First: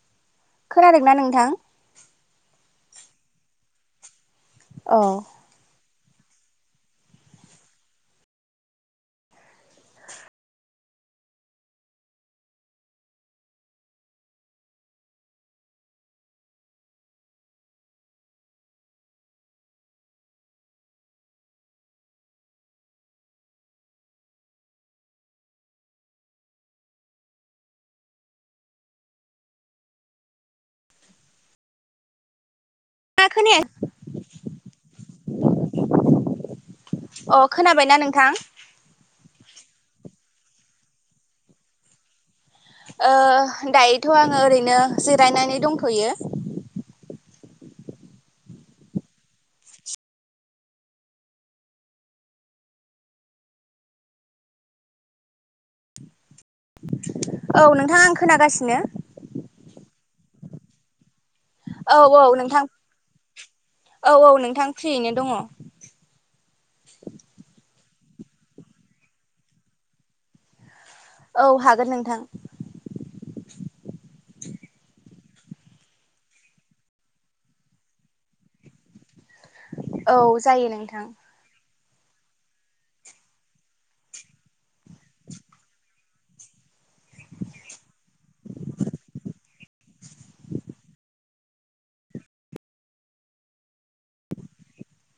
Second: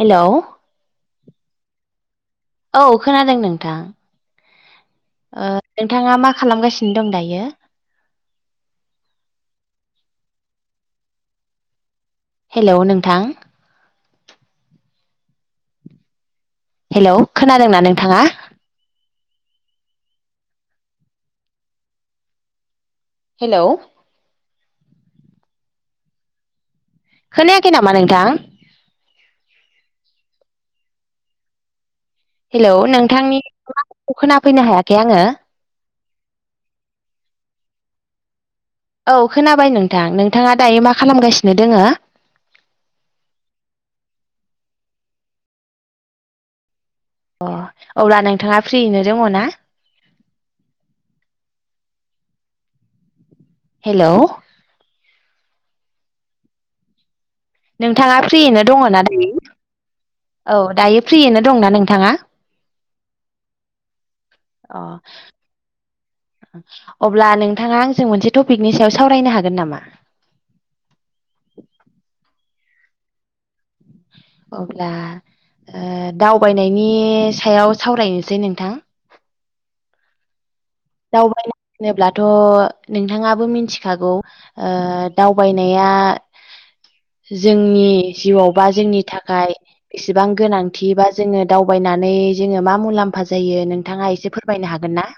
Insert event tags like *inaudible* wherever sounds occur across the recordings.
Hello खोनादोंना नोंथां औ खोनादों नोंथां औ ओ नोंथाङा मा खालामगासिनो दं दायो हेलौ नोंथां हेलौ खोनादोंना नोंथाङा हेलौ खोनायाखै नामा नोंथां हेलौ नोंथांनि खोनाया *unintelligible* खोनाफैनो हायाखै आङो। अ खोनाबाय थां औ खोनाबाय नोंथां नोंथाङा दायो मा खालामगासिनो दोङो ओ दायोथ' आङो ओरैनो जिरायनानै दंथ'यो अ अब्ला नोंथाङा फ्रियैनो दङ ना? हेलौ औ नोंथां आं नोंथाङा फ्रियैनो खोनागासिनो दङ ना दायो औ दायो फ्रियैनो दंना नोंथाङा औ औ नोंथां। औ औ नोंथां फ्रियैनो दङ अ अब्ला नोंथाङा जों मोनसे थपिकनि सायाव सावरायनो हागोन नामा? औ हागोन नोंथां अब्ला ओ दावबायनायनि सायाव सावरायनोसै नोंथां औ जायो नोंथां दावबायनाय होनोब्लाथ' नोंथाङाबो मिथिखागौ ओ दावबायनाया *inaudible* जोंनि जिउआव बा जोंनि थाखाय एसेबां गोनांथि बा जोङो दावबायनानै नै जोङो मा मुलाम्फा जायो नोंथाङा एसे फोरमायनो हागोन ना?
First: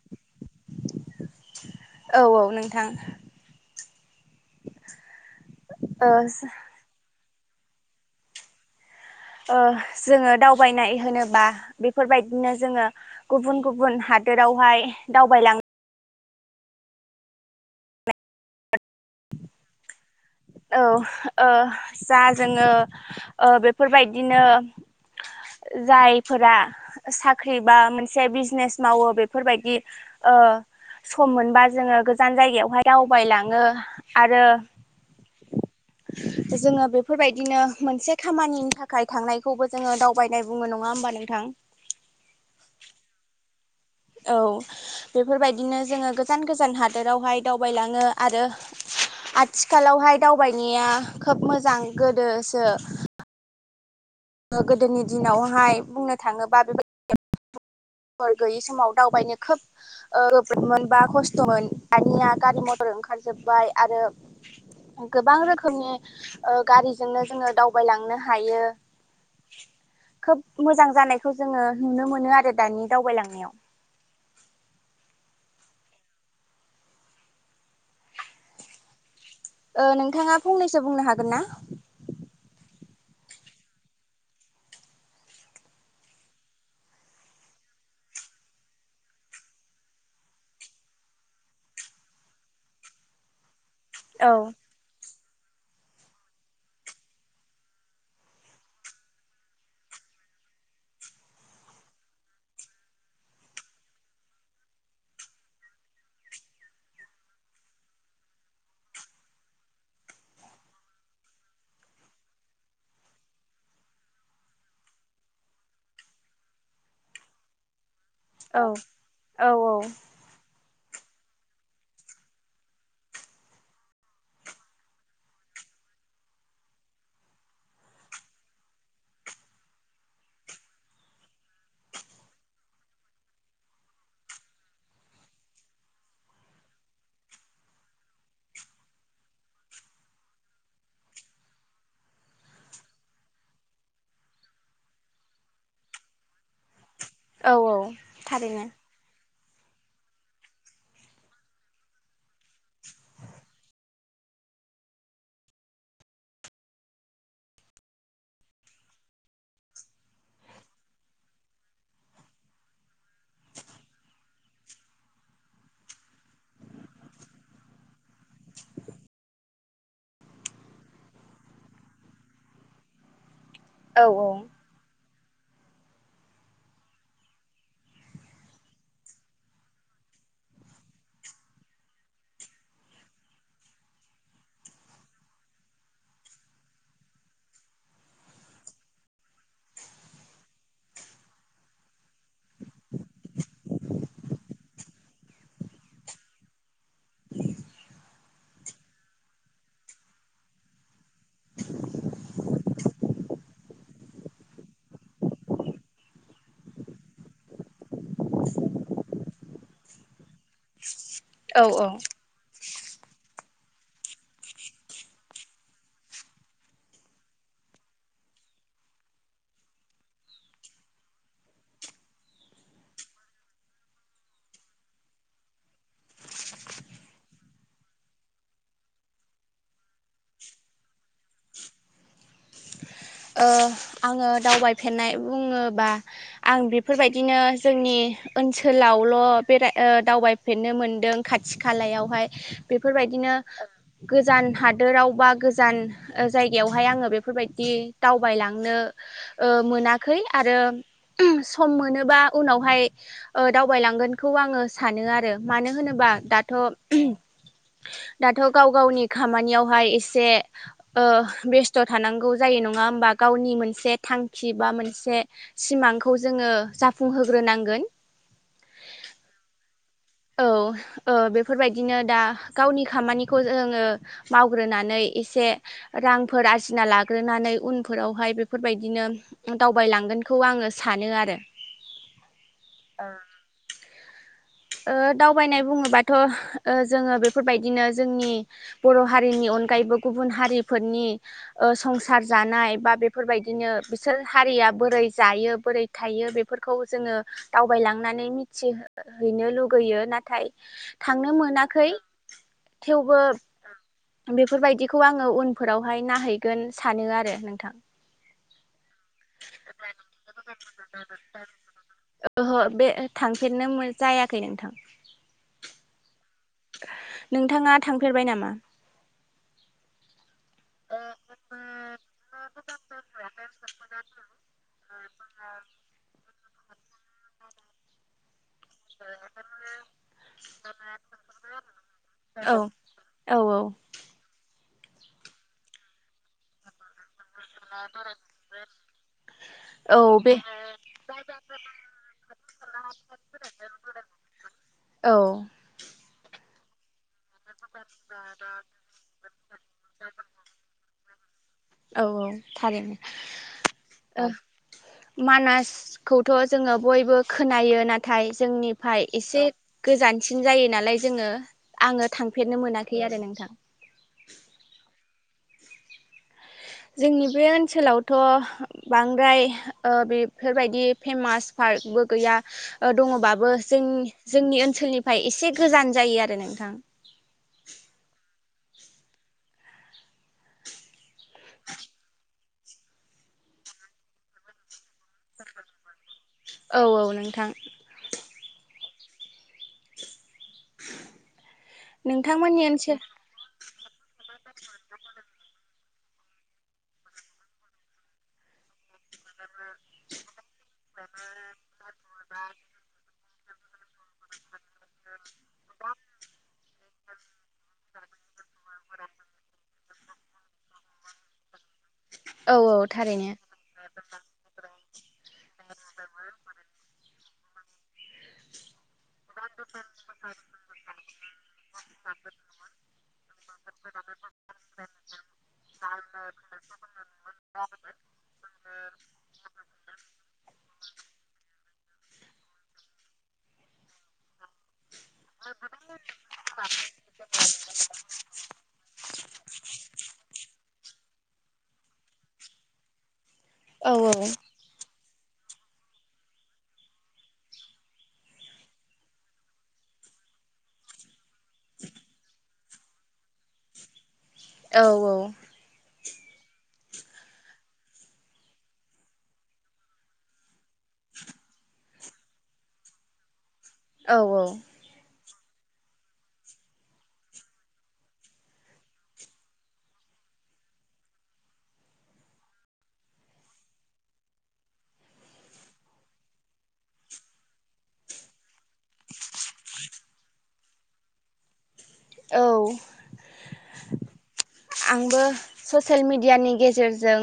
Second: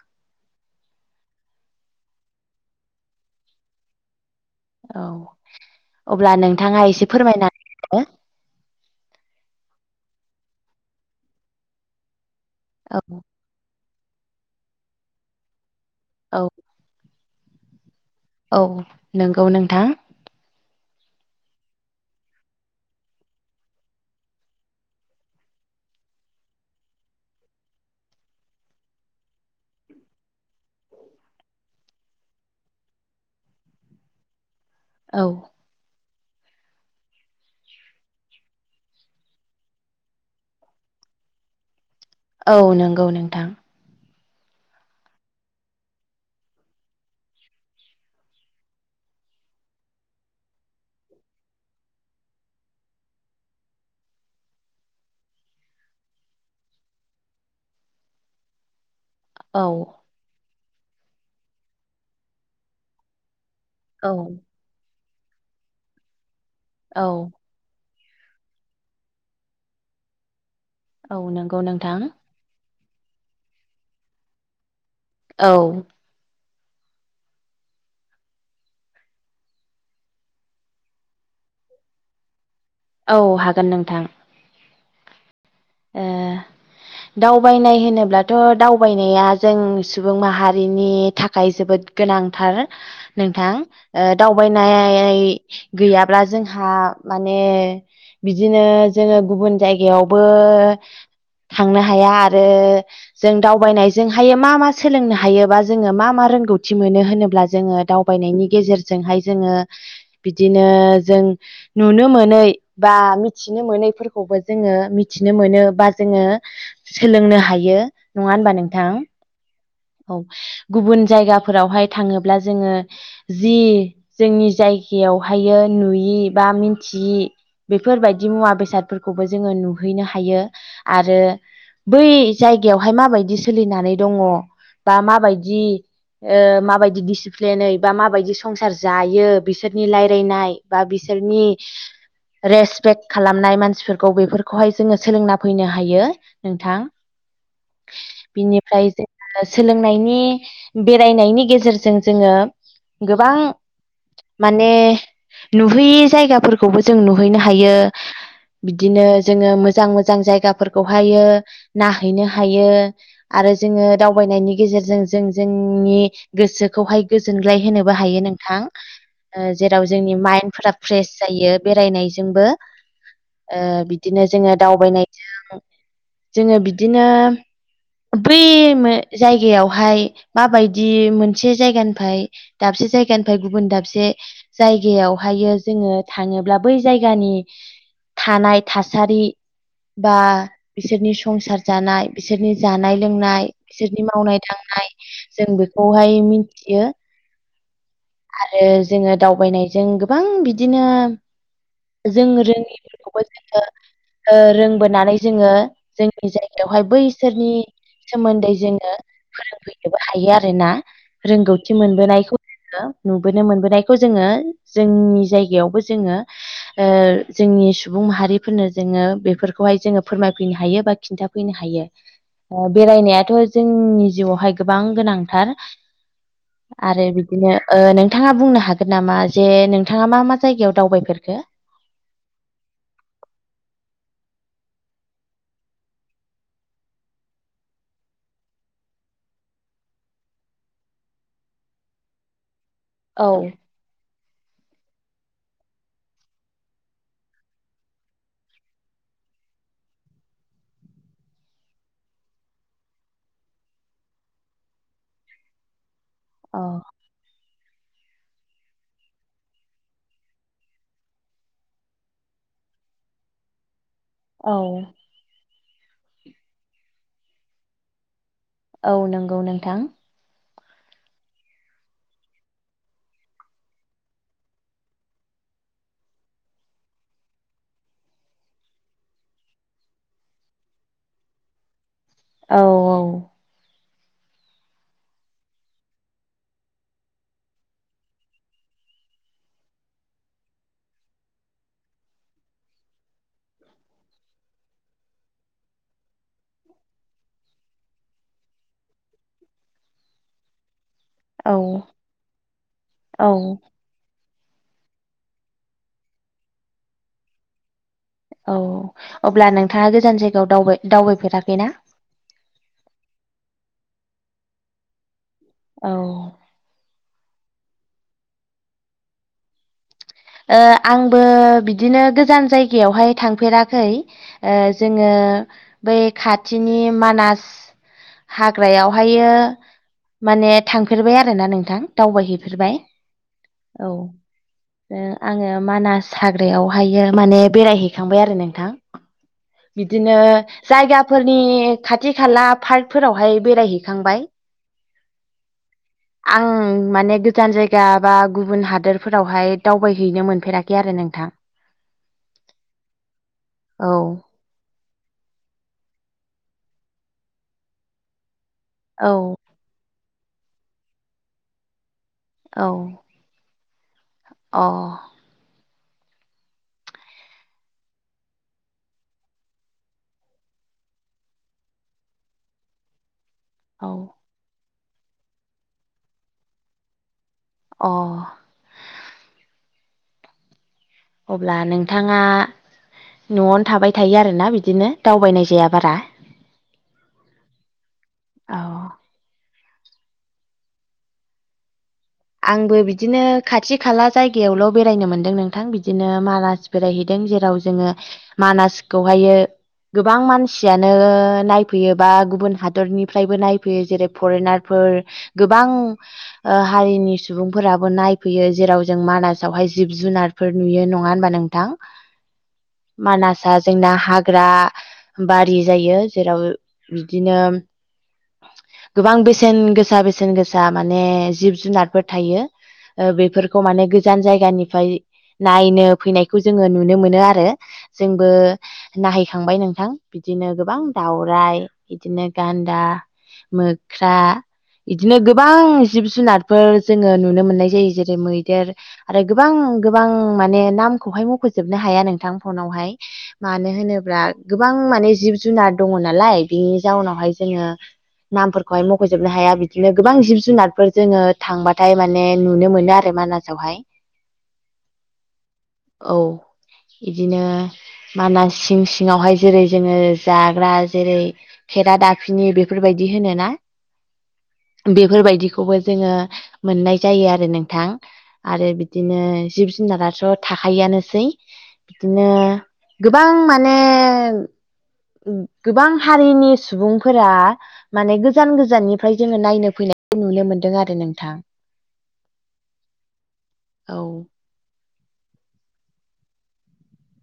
औ औ नोंथां औ ओ अब्ला नोंथाङा एसे फोरमायना ओ जोङो दावबायनाय होनोबा बेफोरबायदि बिदिनो जोङो औ गुबुन गुबुन हादोरावहाय दावबायलाङो औ औ नोंगौ नोंथां औ ओ जा जोङो ओ बेफोरबायदिनो जायफोरा साख्रि बा मोनसे बिजनेस मावो बेफोरबायदि ओम सम मोनबा जोङो गोजान जायगायावहाय दावबायलाङो आरो औ जोङो बेफोरबायदिनो मोनसे खामानिनि थाखाय थांनायखौबो जोङो दावबायनाय बुङो नङा होमबा नोंथां औ नंगौ नोंथां औ बेफोरबायदिनो जोङो गोजान गोजान हादोरावहाय दावबायलाङो आरो आथिखालावहाय दावबायनाया खोब मोजां गोदोसो गोदोनि दिनावहाय बुंनो थाङोबा बेबा फोर गैयि समाव दावबायनो खोब औ ओ मोनबा खस्थ'मोन दानिया गारि मथर ओंखारजोबबाय आरो औ गोबां रोखोमनि ओ औ गारिजोंनो जोङो दावबायलांनो हायो खोब मोजां औ जानायखौ नंगौ जोङो नोंथां नुनो मोनो आरो दानि दावबायलांनायाव औ ओ नोंथाङा फंनैसो बुंनो हागोन ना? औ हागोन नोंथां। ए दावबायनाय होनोब्लाथ' दावबायनाया जों सुबुं माहारिनि थाखाय जोबोद गोनांथार नोंथां ओ औ दावबायनाय गैयाब्ला जोंहा माने बिदिनो जोङो गुबुन जायगायावबो *unintelligible* थांनो हाया आरो जों दावबायनायजोंहायो मा मा सोलोंनो हायोबा जोङो मा मा रोंगौथि मोनो होनोब्ला जोङो दावबायनायनि गेजेरजोंहाय जोङो बिदिनो जों नुनो मोनै बा मिथिनो मोनैफोरखौबो जोङो मिथि नो मोनो बा जोङो सोलोंनो हायो नङा होनबा औ नोंथां औ गुबुन जायगाफोरावहाय थाङोब्ला जोङो जि जोंनि जायगायावहायो नुयि बा मिथियि बेफोरबायदि मुवा बेसादफोरखौबो जोङो नु हैनो हायो आरो बै जायगायावहाय माबायदि सोलिनानै दङ बा माबायदि माबायदि डिसिप्लिनै बा माबायदि संसार जायो बिसोरनि रायलायनाय बा बि सोरनि रेसपेक्ट खालामनाय मानसिफोरखौ बेफोर खौहाय जोङो सोलोंना फैनो हायो नोंथां औ औ थारैनो ओ सोलोंनायनि बेरायनायनि गेजेरजों जोङो गोबां माने नुहैयि जायगाफोरखौबो जों नुहैनो हायो बिदिनो जोङो मोजां मोजां जायगाफोरखौहायो नाहैनो हायो आरो जोङो दावबायनायनि गेजेरजों जों जोंनि गोसोखौहाय गोजोनग्लाय होनोबो हायो नोंथां ओ जेराव जोंनि माइन्डफोरा फ्रेस जायो बेरायनायजोंबो ओ औ दिनो जोङो दावबायनायजों जोङो बिदिनो बै मे जायगायावहाय माबायदि मोनसे जायगानिफ्राय दाबसे जायगानिफ्राय गुबुन दाबसे जायगायावहायो जोङो थाङोब्ला बै जायगानि थानाय थासारि बा बिसोरनि संसार जानाय बिसोरनि जानाय लोंनाय बिसोरनि मावनाय दांनाय जों बेखौहाय मिथियो *inaudible* आरो जोङो दावबायनायजों गोबां बिदिनो जों रोङिफोरखौबो जोङो ओ रोंबोनानै जोङो जोंनि जायगायावहाय बैसोरनि सोमोन्दै जोङो फोरोंफैनोबो हायो आरोना। औ रोंगौथि औ मोनबोनायखौ जोङो नुबोनो मोनबोनायखौ जोङो जोंनि जायगायावबो जोङो जोंनि सुबुं माहारिफोरनो जोङो बेफोरखौहाय जोङो फोरमायफैनो हायो बा खिन्थाफैनो हायो। बेरायनायाथ' जोंनि जिउआवहाय गोबां गोनांथार। आरो बिदिनो नोंथाङा बुंनो हागोन नामा जे नोंथाङा मा मा जायगायाव दावबायफोरखो? *unintelligible* ओ आङो दावबायफेरनाय बुङोबा आं बेफोरबायदिनो जोंनि ओनसोलावल' बेराय दावबायफेरनो मोनदों खाथि खालायावहाय औ बेफोरबायदिनो गो गोजान हादोराव बा गोजान जायगायावहाय आङो बेफोरबायदि दावबायलांनो ओ मोनाखै आरो सम मोनोबा उनावहाय ओ दावबायलांगोनखौ आङो सानो आरो मानो होनोबा दाथ' औ दाथ' गाव गावनि खामानियावहाय एसे ओ बेस्थ' थानांगौ जायो नङा नङा होमबा गावनि मोनसे थांखि बा मोनसे सिमांखौ जोङो जाफुंहोग्रोनांगोन। औ नंगौ नोंथां। औ बेफोरबायदिनो दा गावनि खामानिखौ जोङो मावग्रोनानै एसे रांफोर आरजिना लाग्रोनानै उनफोरावहाय बेफोरबायदिनो दावबायलांगोनखौ आङो सानो आरो। औ औ ओ दावबायनाय बुङोबाथ' ओ जोङो बेफोरबायदिनो जोंनि बर' हारिनि अन अनगायैबो गुबुन हारिफोरनि ओ संसार जानाय बा बेफोरबायदिनो बिसोर हारिया बोरै जायो बोरै थायो बेफोरखौ जोङो दावबायलांनानै मिथिहैनो लुगैयो नाथाय। थांनो औ मोनाखै थेवबो औ बेफोरबायदिखौ आङो उनफोरावहाय नायहैगोन सानो आरो नोंथां। औ अब्ला नोंथाङा गोजान जायगायाव दावबाय दावबायफेराखै ना? ओहो बे थांफेरनो मो जायाखै नोंथां। औ नोंथाङा थांफेरबाय नामा? आंबो बिदिनो गोजान जायगायावहाय थांफेराखै जोङो। ओ बै खाथिनि मानास हाग्रायावहायो माने थांफेरबाय आरोना नोंथां औ दावबायहैफेरबाय। औ आङो मानास हाग्रायावहायो माने बेरायहैखांबाय आरो नोंथां। औ बिदिनो बे जायगाफोरनि खाथि खाला पार्कफोरावहाय बेरायहैखांबाय। बाय। औ माने गोजान जायगा बा गुबुन हादोरफोरावहाय दावबायहैनो मोनेराखै आरो नोंथां औ औ थारैनो औ ओ मानासखौथ' जोङो बयबो खोनायो नाथाय जोंनिफ्राय औ एसे गोजानसिन जायो नालाय जोङो आङो थांफेरनो औ मोनाखै आरो नोंथां। अ जोंनि बे ओनसोलावथ' बांद्राय बेफोरबायदि फेमास फार पार्क बो गैया ओ दङबा ओ जों औ जोंनि ओनसोलनिफ्राय एसे गोजान जायो आरो नोंथां। अ अब्ला नोंथाङा न'आवनो थाबाय थायो आरोना बिदिनो? दावबायनाय जाया बारा औ औ नोंथां औ नोंथांमोननि आंबो ओनसोल बिदिनो खाथि खाला जायगायावल' बेरायनो मोन्दों नोंथां बि बिदिनो मानास बेरायहैदों जेराव जोङो मानास खौहायो गोबां मानसियानो नायफैयोबा गुबुन हादरनि फ्रायबो नायफैयो जेरै फरेनारफोर गोबां हारिनि सुबुंफोराबो नायफैयो जेराव जों मानासावहाय जिब जुनारफोर नुयो नङा होनबा नोंथां औ औ थारैनो मानासआ जोंना हाग्रा बारि जायो जेराव बिदिनो गोबां बेसेन गोसा बेसेन गोसा माने जिब जुनारफोर थायो। ओ बेफोरखौ माने गोजान जायगानिफ्राय नायनो फैनायखौ जोङो नुनो मोनो आरो जोंबो नायहैखांबाय नोंथां बिदि बिदिनो गोबां दाउराइ बिदिनो गान्दा मोख्रा बिदिनो गोबां जिब जुनारफोर जोङो नुनो मोननाय जायो जेरै मैदेर आरो गोबां गोबां माने नामखौहाय मख'जोबनो हा हाया नोंथां फनावहाय मानो औ औ होनोब्ला औ गोबां माने जिब जुनार दङ नालाय बिनि जाउनावहाय जोङो नामफोरखौहाय मख'जोबनो हाया बिदिनो गोबां जिब जुनारफोर जोङो थांबाथाय माने नुनो मोना आरो मानासावहाय औ औ औ बिदिनो मानास सिं सिङावहाय जेरै जोङो जाग्रा जेरै खेरादाफिनि बेफोरबायदि होनोना औ बेफोरबायदि बेखौबो जोङो मोननाय जायो आरो नोंथां। आरो बिदिनो जिब जुनाराथ' थाखायोआनोसै बिदिनो गोबां माने गोबां हारिनि सुबुंफोरा माने गोजान गोजाननिफ्राय जोङो नायनो फैनायखौ नुनो मोनदों आरो नोंथां औ औ आंबो ससियेल मिडियानि गेजेरजों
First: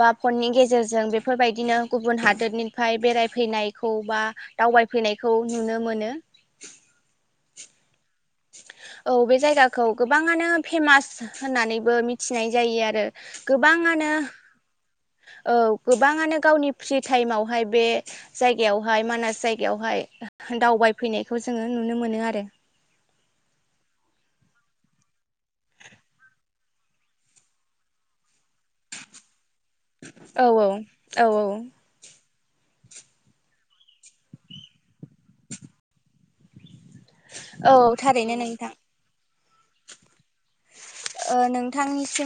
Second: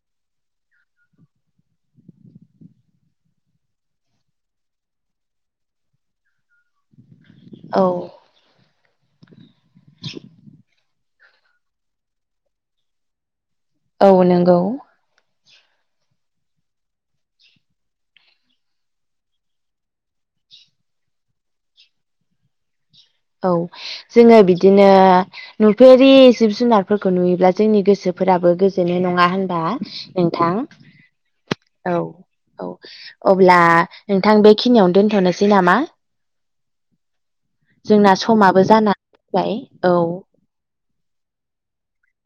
बा फननि गेजेरजों बेफोरबायदिनो गुबुन हादोरनिफ्राय बेरायफैनायखौ बा दावबायफैनायखौ नुनो मोनो औ औ बे जायगाखौ गोबाङानो फेमास होननानैबो मिथिनाय जायो आरो औ गोबाङानो नंगौ औ गोबाङानो गावनि फ्रि टाइमावहाय बे जायगायावहाय मानास जायगायावहाय दावबायफैनायखौ जोङो नुनो मोनो आरो औ जोङो बिदिनो नुफेरि जिब जुनारफोरखौ नुयोब्ला जोंनि गोसो फोराबो गोजोनो नङा होनबा औ नोंथां औ औ औ औ अब्ला नोंथां बेखिनियावनो दोनथ'नोसै नामा औ जोंना थारैनो समाबो नोंथां जानानै फैबाय औ ओ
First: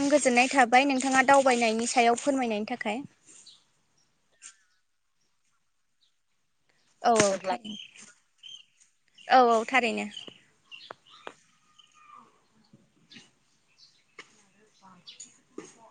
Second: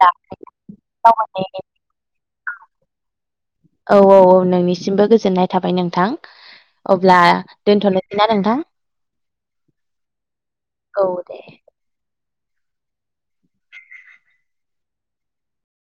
दा गोजोननाय थाबाय औ नोंथाङा दावबायनायनि सायाव फोरमायनायनि थाखाय औ औ औ नोंनिसिमबो गोजोननाय थाबाय नोंथां औ अब्ला थारैनो दोनथ'नोसैना नोंथां औ औ थारैनो औ दे